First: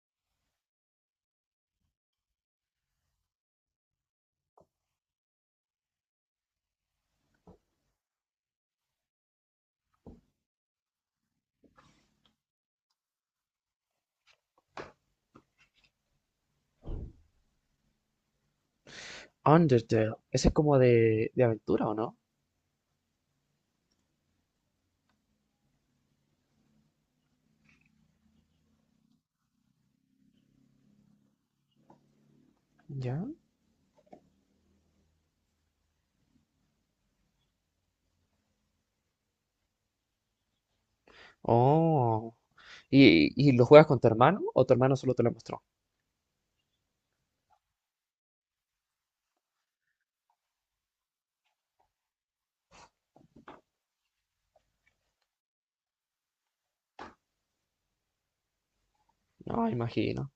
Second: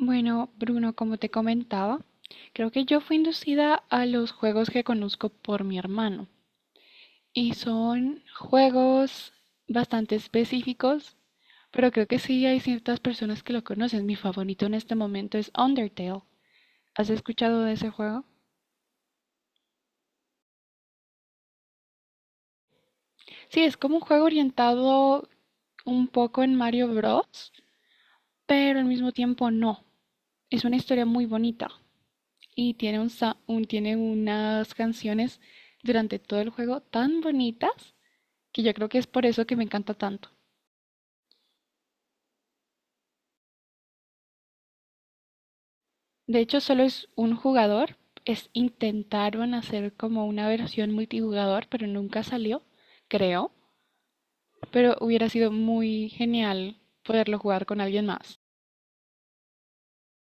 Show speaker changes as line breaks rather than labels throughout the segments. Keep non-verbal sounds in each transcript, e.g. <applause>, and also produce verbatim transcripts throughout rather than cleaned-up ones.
Bueno, Bruno, como te comentaba, creo que yo fui inducida a los juegos que conozco por mi hermano. Y son juegos bastante específicos, pero creo que sí hay ciertas personas que lo conocen. Mi favorito en este momento es Undertale. ¿Has escuchado de ese juego?
Undertale. Ese es como de, de aventura, ¿o no?
Sí, es como un juego orientado un poco en Mario Bros, pero al mismo tiempo no. Es una historia muy bonita. Y tiene, un,
¿Ya?
sa- un- tiene unas canciones durante todo el juego tan bonitas que yo creo que es por eso que me encanta tanto.
Oh. ¿Y, y lo juegas con tu hermano o tu hermano solo te lo mostró?
De hecho, solo es un jugador, es intentaron hacer como una versión multijugador, pero nunca salió, creo, pero hubiera sido muy genial poderlo jugar con alguien más.
No, imagino.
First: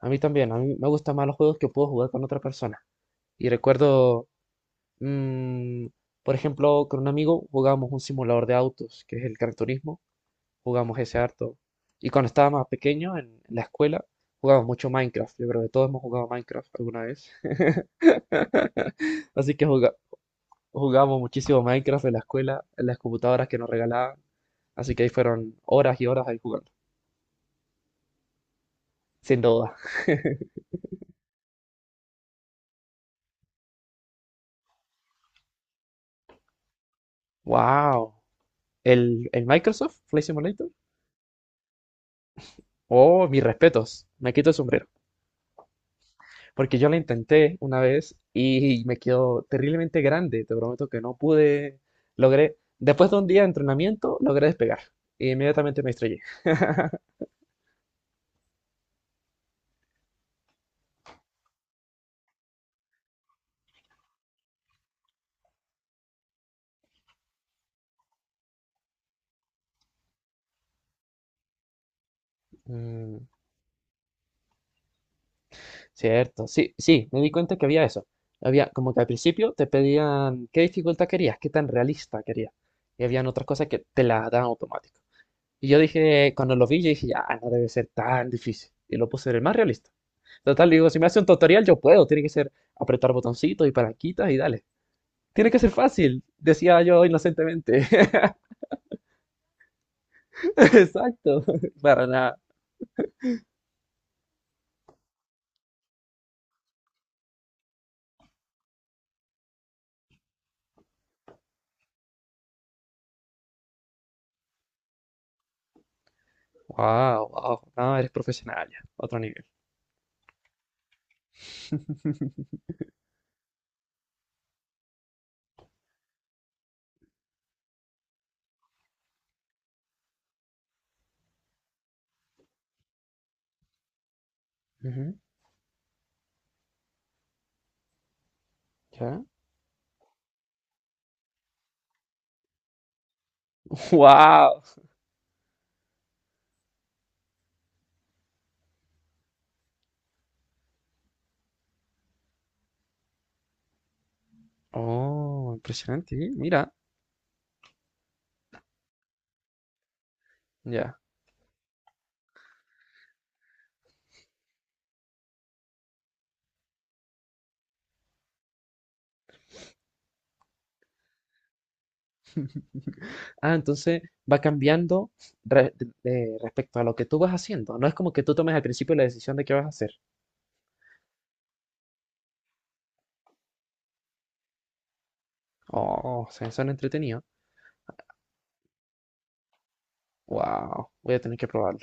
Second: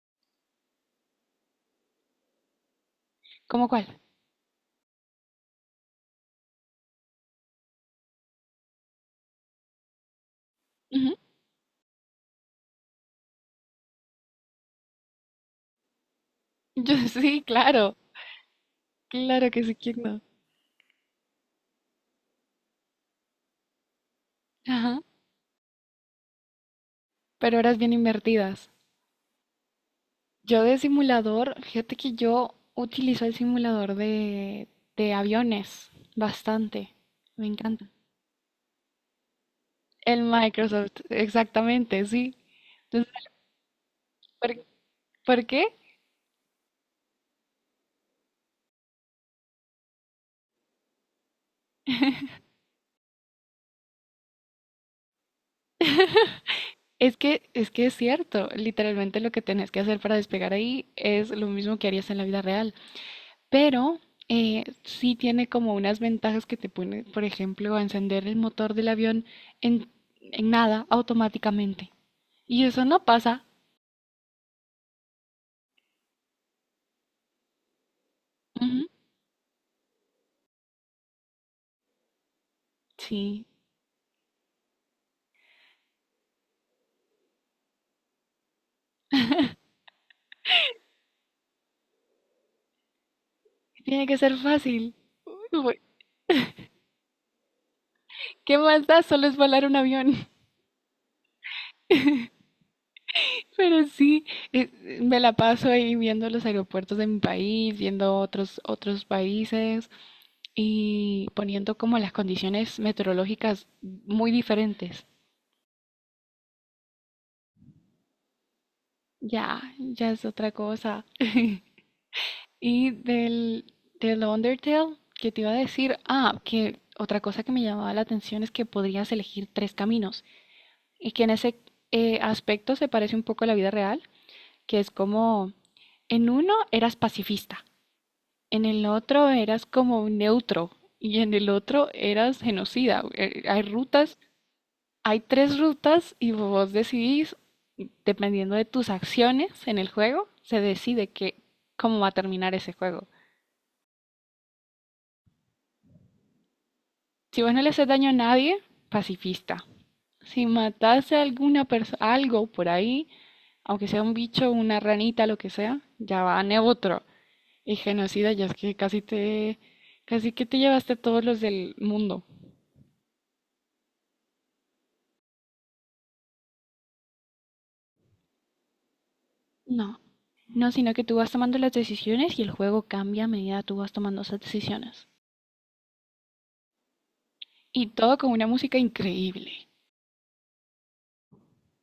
A mí también. A mí me gustan más los juegos que puedo jugar con otra persona. Y
¿Cómo cuál?
recuerdo, mm, por ejemplo, con un amigo jugábamos un simulador de autos, que es el Gran Turismo. Jugamos
Ujú.
ese harto. Y cuando estaba más pequeño en, en la escuela, jugábamos mucho Minecraft. Yo creo que todos hemos jugado Minecraft
<laughs> Yo
alguna vez.
sí, claro,
<laughs>
claro
Así
que
que
sí, quién no.
jugábamos muchísimo Minecraft en la escuela, en las computadoras que nos regalaban, así
Ajá,
que ahí fueron horas y horas ahí jugando,
pero horas bien invertidas.
sin duda.
Yo de simulador, fíjate que yo utilizo el simulador de, de aviones bastante. Me encanta.
¡Wow! ¿El, el Microsoft
El
Flight Simulator?
Microsoft, exactamente, sí. Entonces,
Oh, mis respetos, me
¿por,
quito el sombrero,
¿por qué?
porque yo lo intenté una vez y me quedó terriblemente grande, te prometo que no pude, logré, después de un día de entrenamiento, logré despegar, e inmediatamente me estrellé.
Es que, es que es cierto, literalmente lo que tenés que hacer para despegar ahí es lo mismo que harías en la vida real, pero eh, sí tiene como unas ventajas que te pone, por ejemplo, a encender el motor del avión en, en nada automáticamente. Y eso no
Mm.
pasa.
Cierto, sí, sí, me di cuenta que había eso. Había
Ujú.
como que al principio te pedían qué dificultad querías, qué tan realista querías. Y habían otras
Sí,
cosas que te las dan automático. Y yo dije, cuando lo vi, yo dije, ya, no debe ser tan difícil. Y lo puse en el más realista. Total, digo, si me hace un tutorial, yo puedo. Tiene que ser apretar botoncitos y
tiene que
palanquitas y
ser
dale.
fácil.
Tiene que ser fácil, decía yo inocentemente.
¿Qué
<laughs>
más da? Solo es volar un avión. <laughs>
Exacto, <laughs> para nada.
Pero sí, eh, me la paso ahí viendo los aeropuertos de mi país, viendo otros, otros países y poniendo como las condiciones meteorológicas muy diferentes.
Wow, wow, no, eres profesional ya, otro nivel.
Ya, ya es otra cosa. <laughs> Y del, del Undertale, que te iba a decir, ah, que otra cosa que me llamaba la atención es que podrías elegir tres caminos y que en ese eh, aspecto se parece un poco a la vida real que es
Ujú,
como, en uno eras pacifista, en el
¿Ya?
otro eras como un neutro y en el otro eras genocida. Eh, Hay
<laughs>
rutas,
Wow.
hay tres rutas y vos decidís, dependiendo de tus acciones en el juego, se decide que, cómo va a terminar ese juego.
Oh, impresionante. ¿Eh? Mira,
Si vos no le haces daño a nadie, pacifista. Si
ya.
mataste a alguna persona, algo por ahí, aunque sea un bicho, una ranita, lo que sea, ya va a neutro. Y genocida, ya es que casi te, casi que te llevaste a todos los del mundo.
Ah, entonces va cambiando re- de- de- respecto a lo que tú vas haciendo. No es como que tú tomes al principio la decisión de qué vas a hacer.
No, no, sino que tú vas tomando las decisiones y el juego cambia a medida que tú vas tomando esas decisiones.
Oh, se suena entretenido.
Y todo con una música increíble.
Wow, voy a tener que probarlo.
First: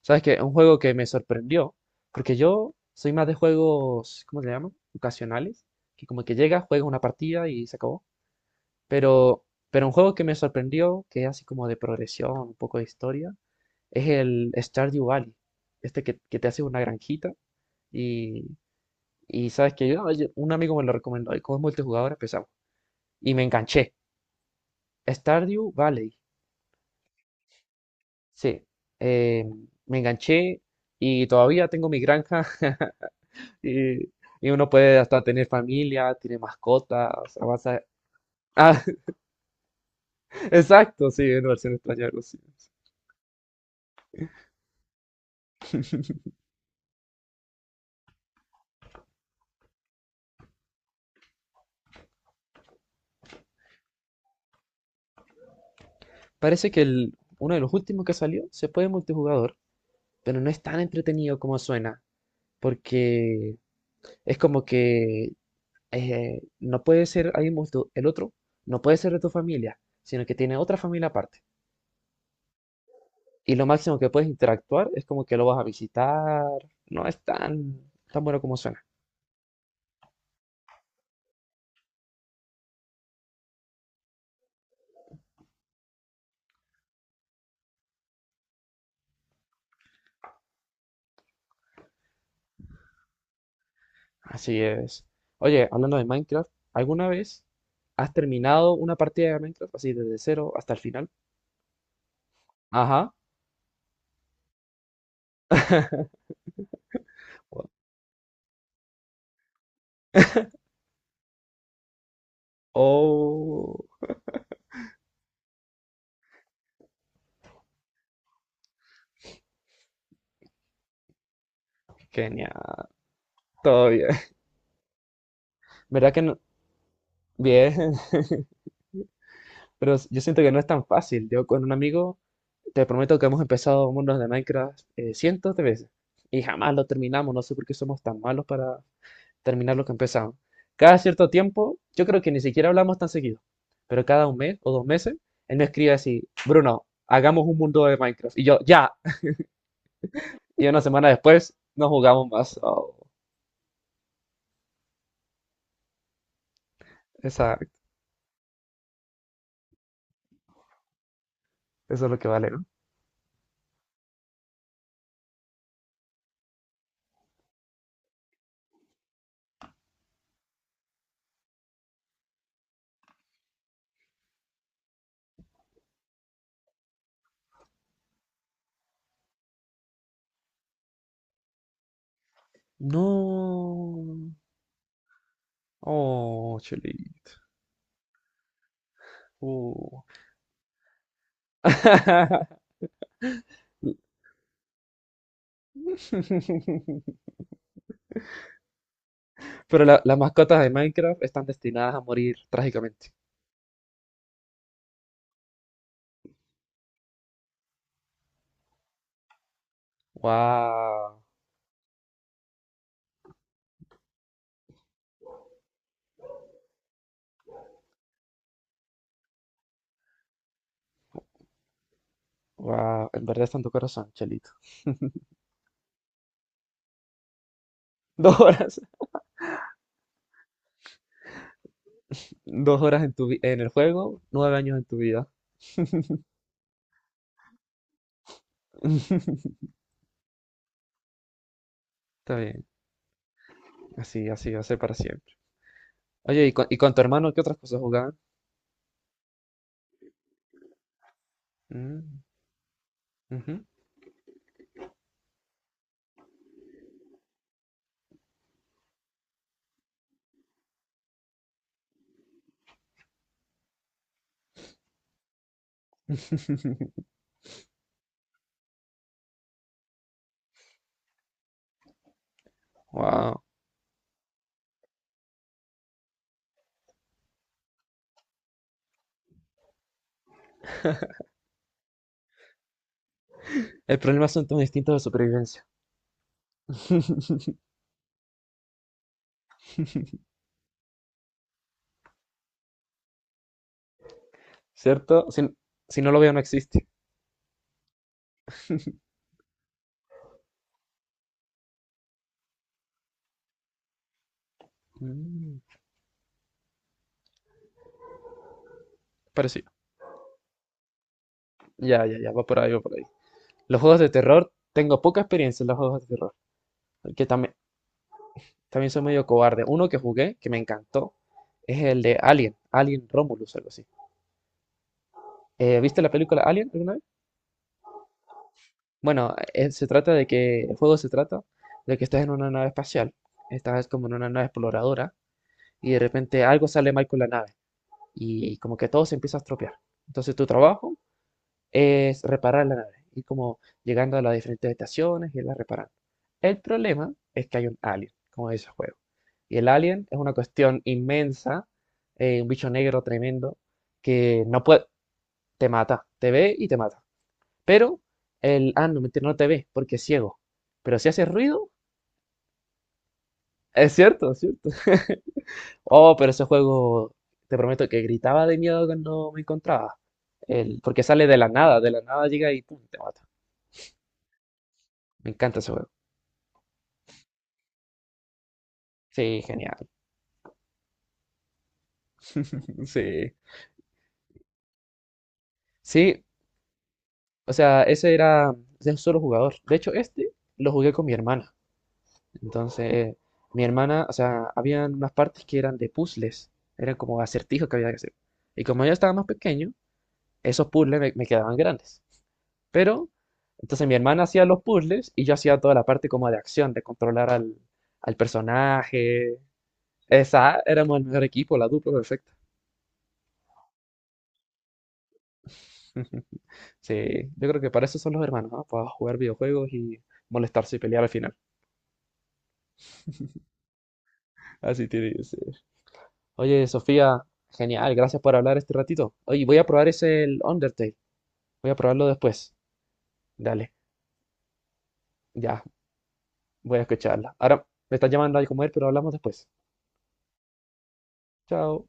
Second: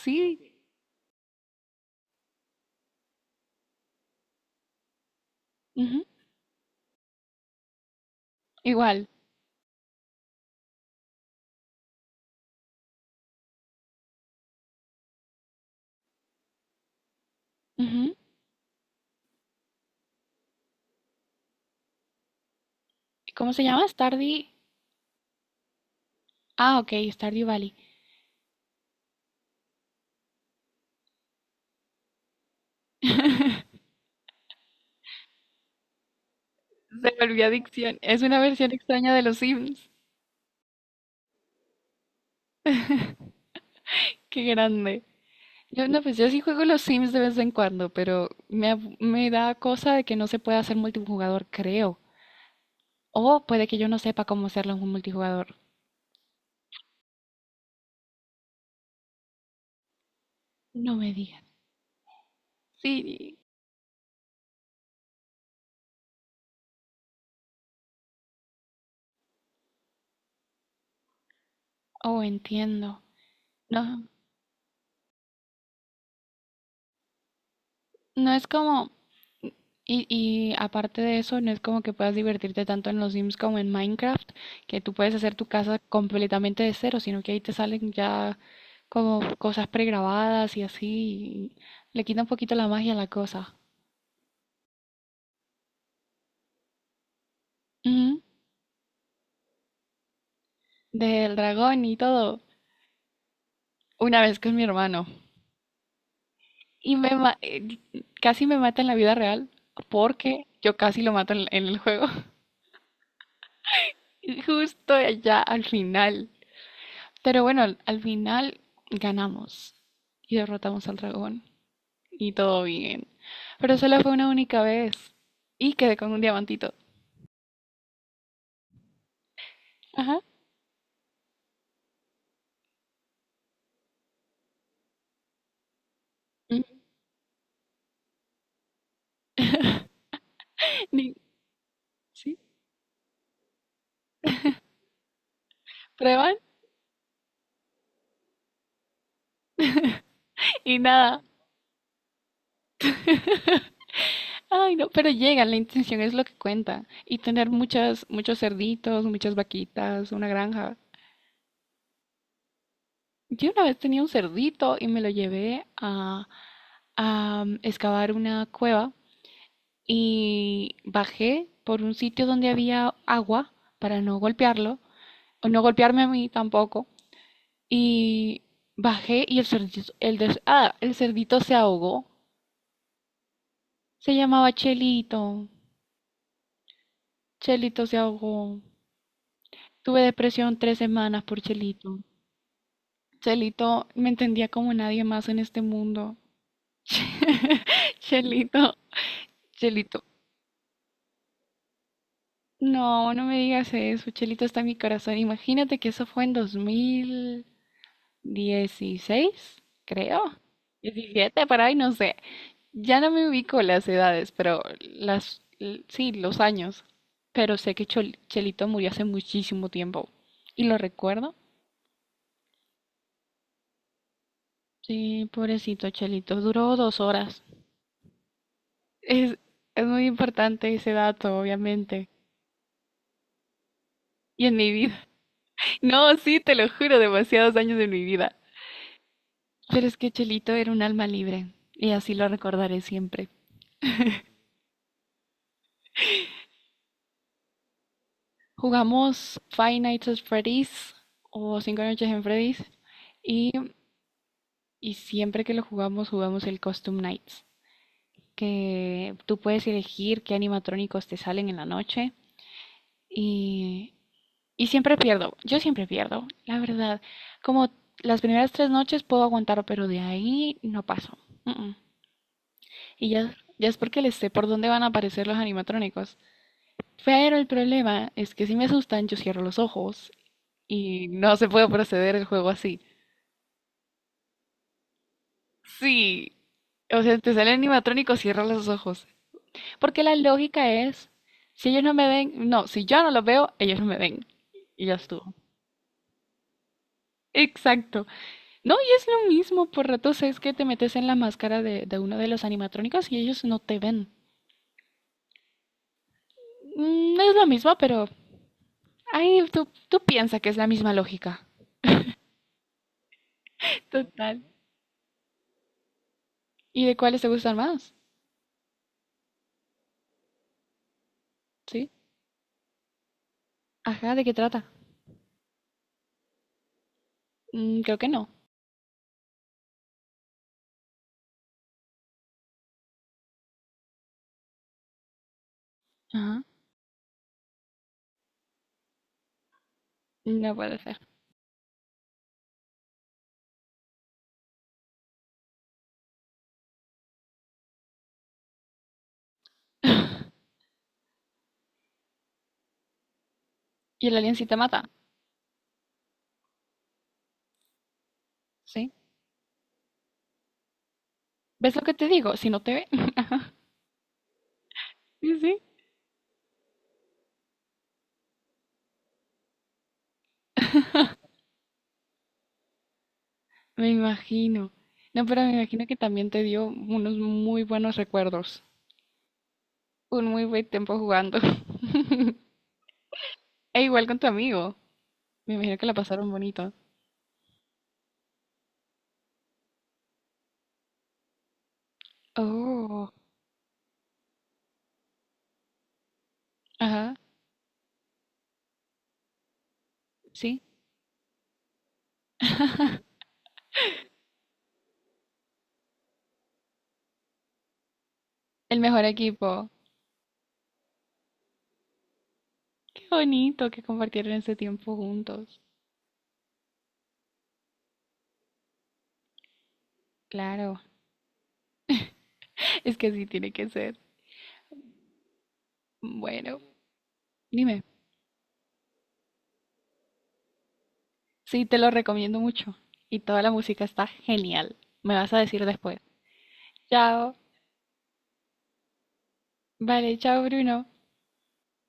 ¿Sabes
Sí,
qué? Un juego que me sorprendió, porque yo soy más de juegos, ¿cómo se llaman? Ocasionales,
ujú,
que como que llega, juega una partida y se acabó.
igual.
Pero, pero un juego que me sorprendió, que es así como de progresión, un poco de historia, es el Stardew Valley. Este que, que te hace una granjita.
Ujú.
Y, y sabes que yo, yo- un amigo me lo recomendó y como es multijugador empezamos. Y me
¿Cómo se llama?
enganché.
Stardew.
Stardew Valley.
Ah, ok, Stardew Valley.
Sí. eh, me enganché y todavía tengo mi granja. <laughs>
<laughs>
Y, y uno puede hasta tener familia, tiene mascotas,
Se volvió
avanza. <laughs>
adicción. Es una versión
Ah,
extraña de los Sims.
<laughs> exacto, sí, en versión extraña, algo.
Qué grande. Yo, no, pues yo sí juego los Sims de vez en cuando, pero me, ab- me da cosa de que no se pueda hacer multijugador, creo. O puede que yo no sepa cómo hacerlo en un multijugador.
Parece que el, uno de los últimos que salió se puede multijugador, pero no es tan
No me
entretenido
digas.
como suena,
Sí.
porque es como que eh, no puede ser ahí mismo el otro, no puede ser de tu familia, sino que tiene otra familia aparte.
Oh, entiendo.
Y lo máximo
No,
que puedes interactuar es como que lo vas a visitar. No es tan, tan
no
bueno
es
como suena.
como... Y, y aparte de eso, no es como que puedas divertirte tanto en los Sims como en Minecraft, que tú puedes hacer tu casa completamente de cero, sino que ahí te salen ya como cosas pregrabadas y así, y le quita un poquito la magia a la cosa.
Así es. Oye, hablando de Minecraft, ¿alguna vez has
Ujú.
terminado una partida de Minecraft así desde cero hasta el final?
Del dragón y todo.
Ajá.
Una vez con mi hermano.
<laughs>
Y me ma- eh, casi me mata en la vida real porque yo casi lo mato en, en el juego. <laughs>
Oh,
Y justo allá al final. Pero bueno, al al final ganamos y derrotamos al dragón. Y todo
genial.
bien. Pero
Todo
solo
bien.
fue una única vez. Y
<laughs>
quedé con
¿Verdad
un
que no?
diamantito.
Bien. <laughs> Pero
Ajá.
yo siento que no es tan fácil. Yo con un amigo te prometo que hemos empezado mundos de Minecraft eh, cientos de veces y
Mm.
jamás lo terminamos. No sé por qué somos tan malos para terminar lo que empezamos. Cada
Ni-
cierto tiempo, yo creo que
¿Sí?
ni siquiera hablamos tan seguido, pero cada un mes o dos meses, él me escribe así,
Prueban
Bruno, hagamos un mundo de Minecraft. Y yo, ya. Y
y
una semana
nada.
después, no jugamos más. Oh,
Ay, no, pero llegan, la intención es lo que cuenta. Y tener
esa,
muchas, muchos cerditos, muchas vaquitas, una granja.
eso es lo que vale, ¿no?
Yo una vez tenía un cerdito y me lo llevé a, a um, excavar una cueva y bajé por un sitio donde había agua para no golpearlo, o no golpearme a mí tampoco, y bajé y el cerdito, el, des- ah, el cerdito se ahogó. Se
No.
llamaba Chelito.
Oh, chulito.
Chelito se ahogó. Tuve
Oh.
depresión tres semanas por Chelito. Chelito me
<laughs>
entendía como nadie más en este mundo. <laughs> Chelito,
Pero la-
Chelito
las mascotas de Minecraft están destinadas a morir trágicamente.
no, no me digas eso, Chelito está en mi corazón. Imagínate que eso fue en dos mil dieciséis, creo.
Wow,
diecisiete, por ahí, no sé. Ya no me ubico las edades, pero las, l- sí, los años. Pero sé que Chol- Chelito murió hace muchísimo tiempo. ¿Y lo recuerdo?
wow, en verdad está en tu corazón, Chelito. <laughs>
Sí, pobrecito Chelito, duró dos horas.
Dos horas,
Es, es muy importante ese dato, obviamente.
dos horas en tu vi- en el juego,
Y en
nueve
mi
años en
vida.
tu
<laughs>
vida.
No, sí, te lo juro, demasiados años de mi vida.
<laughs>
Pero es que Chelito era un alma libre y así lo
Está bien,
recordaré siempre.
así, así va a ser para siempre. Oye, ¿y con, y con tu hermano qué otras cosas jugaban?
Jugamos Five Nights at Freddy's o Cinco
Wow,
Noches en Freddy's y, y siempre que lo jugamos jugamos el Costume Nights, que tú puedes elegir qué animatrónicos te salen en la noche y, y siempre pierdo, yo siempre pierdo, la verdad. Como las primeras tres noches puedo aguantar, pero de ahí no paso. Mm, mm. Y ya,
<laughs>
ya es porque les sé por dónde van a aparecer los animatrónicos. Pero el problema es que si me asustan, yo cierro los ojos y no se puede proceder el juego así.
el problema son tus instintos de supervivencia,
Sí. O sea, te sale animatrónico, cierra los ojos. Porque la lógica es, si ellos no me ven, no, si yo no los veo, ellos no me ven. Y ya
¿cierto?
estuvo.
Si, si no lo veo, no existe.
Exacto. No, y es lo mismo, por ratos es que te metes en la máscara de, de uno de los animatrónicos y ellos no te ven.
Mm,
Mm, es lo mismo, pero ahí tú,
parecido.
tú piensas que es la misma lógica.
Ya, ya, ya, va por ahí, va por ahí. Los juegos de
Total.
terror, tengo poca experiencia en los juegos de terror,
¿Y de cuáles
que
te
tam-
gustan más?
también soy medio cobarde. Uno que jugué, que me encantó, es
¿Sí?
el de Alien, Alien Romulus, algo así.
Ajá, ¿de qué trata?
Eh, ¿viste la película Alien alguna vez?
Mm, creo que no.
Bueno, eh, se trata de que, el juego se trata de que estás en una nave espacial, estás como en una nave exploradora, y de
Ajá.
repente algo sale mal con la nave, y como que todo se empieza a estropear. Entonces tu
No puede
trabajo
ser.
es reparar la nave, y como llegando a las diferentes estaciones y la reparando. El problema es que hay un alien, como dice el juego. Y el alien es
<laughs>
una cuestión inmensa, eh, un bicho negro tremendo,
Y el alien
que
sí te
no puede,
mata,
te mata, te ve y te mata. Pero el, ah,
¿sí?
no, mentira, no te ve porque es ciego. Pero si hace ruido,
¿Ves lo que te digo? Si no te ve. <laughs> Ajá.
es cierto, es cierto. <laughs>
Sí, sí.
Oh, pero ese juego, te prometo que gritaba de miedo cuando me encontraba. El, porque sale de la nada, de la nada llega y pum, te mata.
Me imagino. No,
Me
pero me
encanta ese
imagino
juego.
que también te dio unos muy buenos recuerdos.
Sí, genial.
Un muy buen tiempo jugando. <laughs>
<laughs> Sí.
E igual con tu amigo. Me imagino que la
Sí,
pasaron bonito.
o sea, ese era de un solo jugador. De hecho, este lo jugué con mi hermana.
Oh,
Entonces, mi hermana, o sea, habían unas partes que eran de puzzles, eran
ajá,
como acertijos que había que hacer. Y como yo estaba más pequeño,
sí.
esos puzzles me, me quedaban grandes. Pero, entonces mi hermana hacía los puzzles y yo hacía toda la parte como de acción, de controlar al, al
El mejor
personaje.
equipo.
Esa, éramos el mejor equipo, la dupla perfecta.
Qué bonito que compartieron ese tiempo juntos.
<laughs> Sí, yo creo que para eso son los hermanos, ¿no? Para jugar videojuegos y molestarse y
Claro.
pelear al final.
Es que así tiene que ser.
Así tiene que ser.
Bueno,
Oye, Sofía,
dime.
genial, gracias por hablar este ratito. Oye, voy a probar ese el Undertale.
Sí,
Voy a
te lo
probarlo
recomiendo
después.
mucho. Y toda la
Dale,
música está genial. Me vas a
ya,
decir después.
voy a
Chao.
escucharla. Ahora me están llamando a comer, pero hablamos después.
Vale, chao, Bruno.
Chao.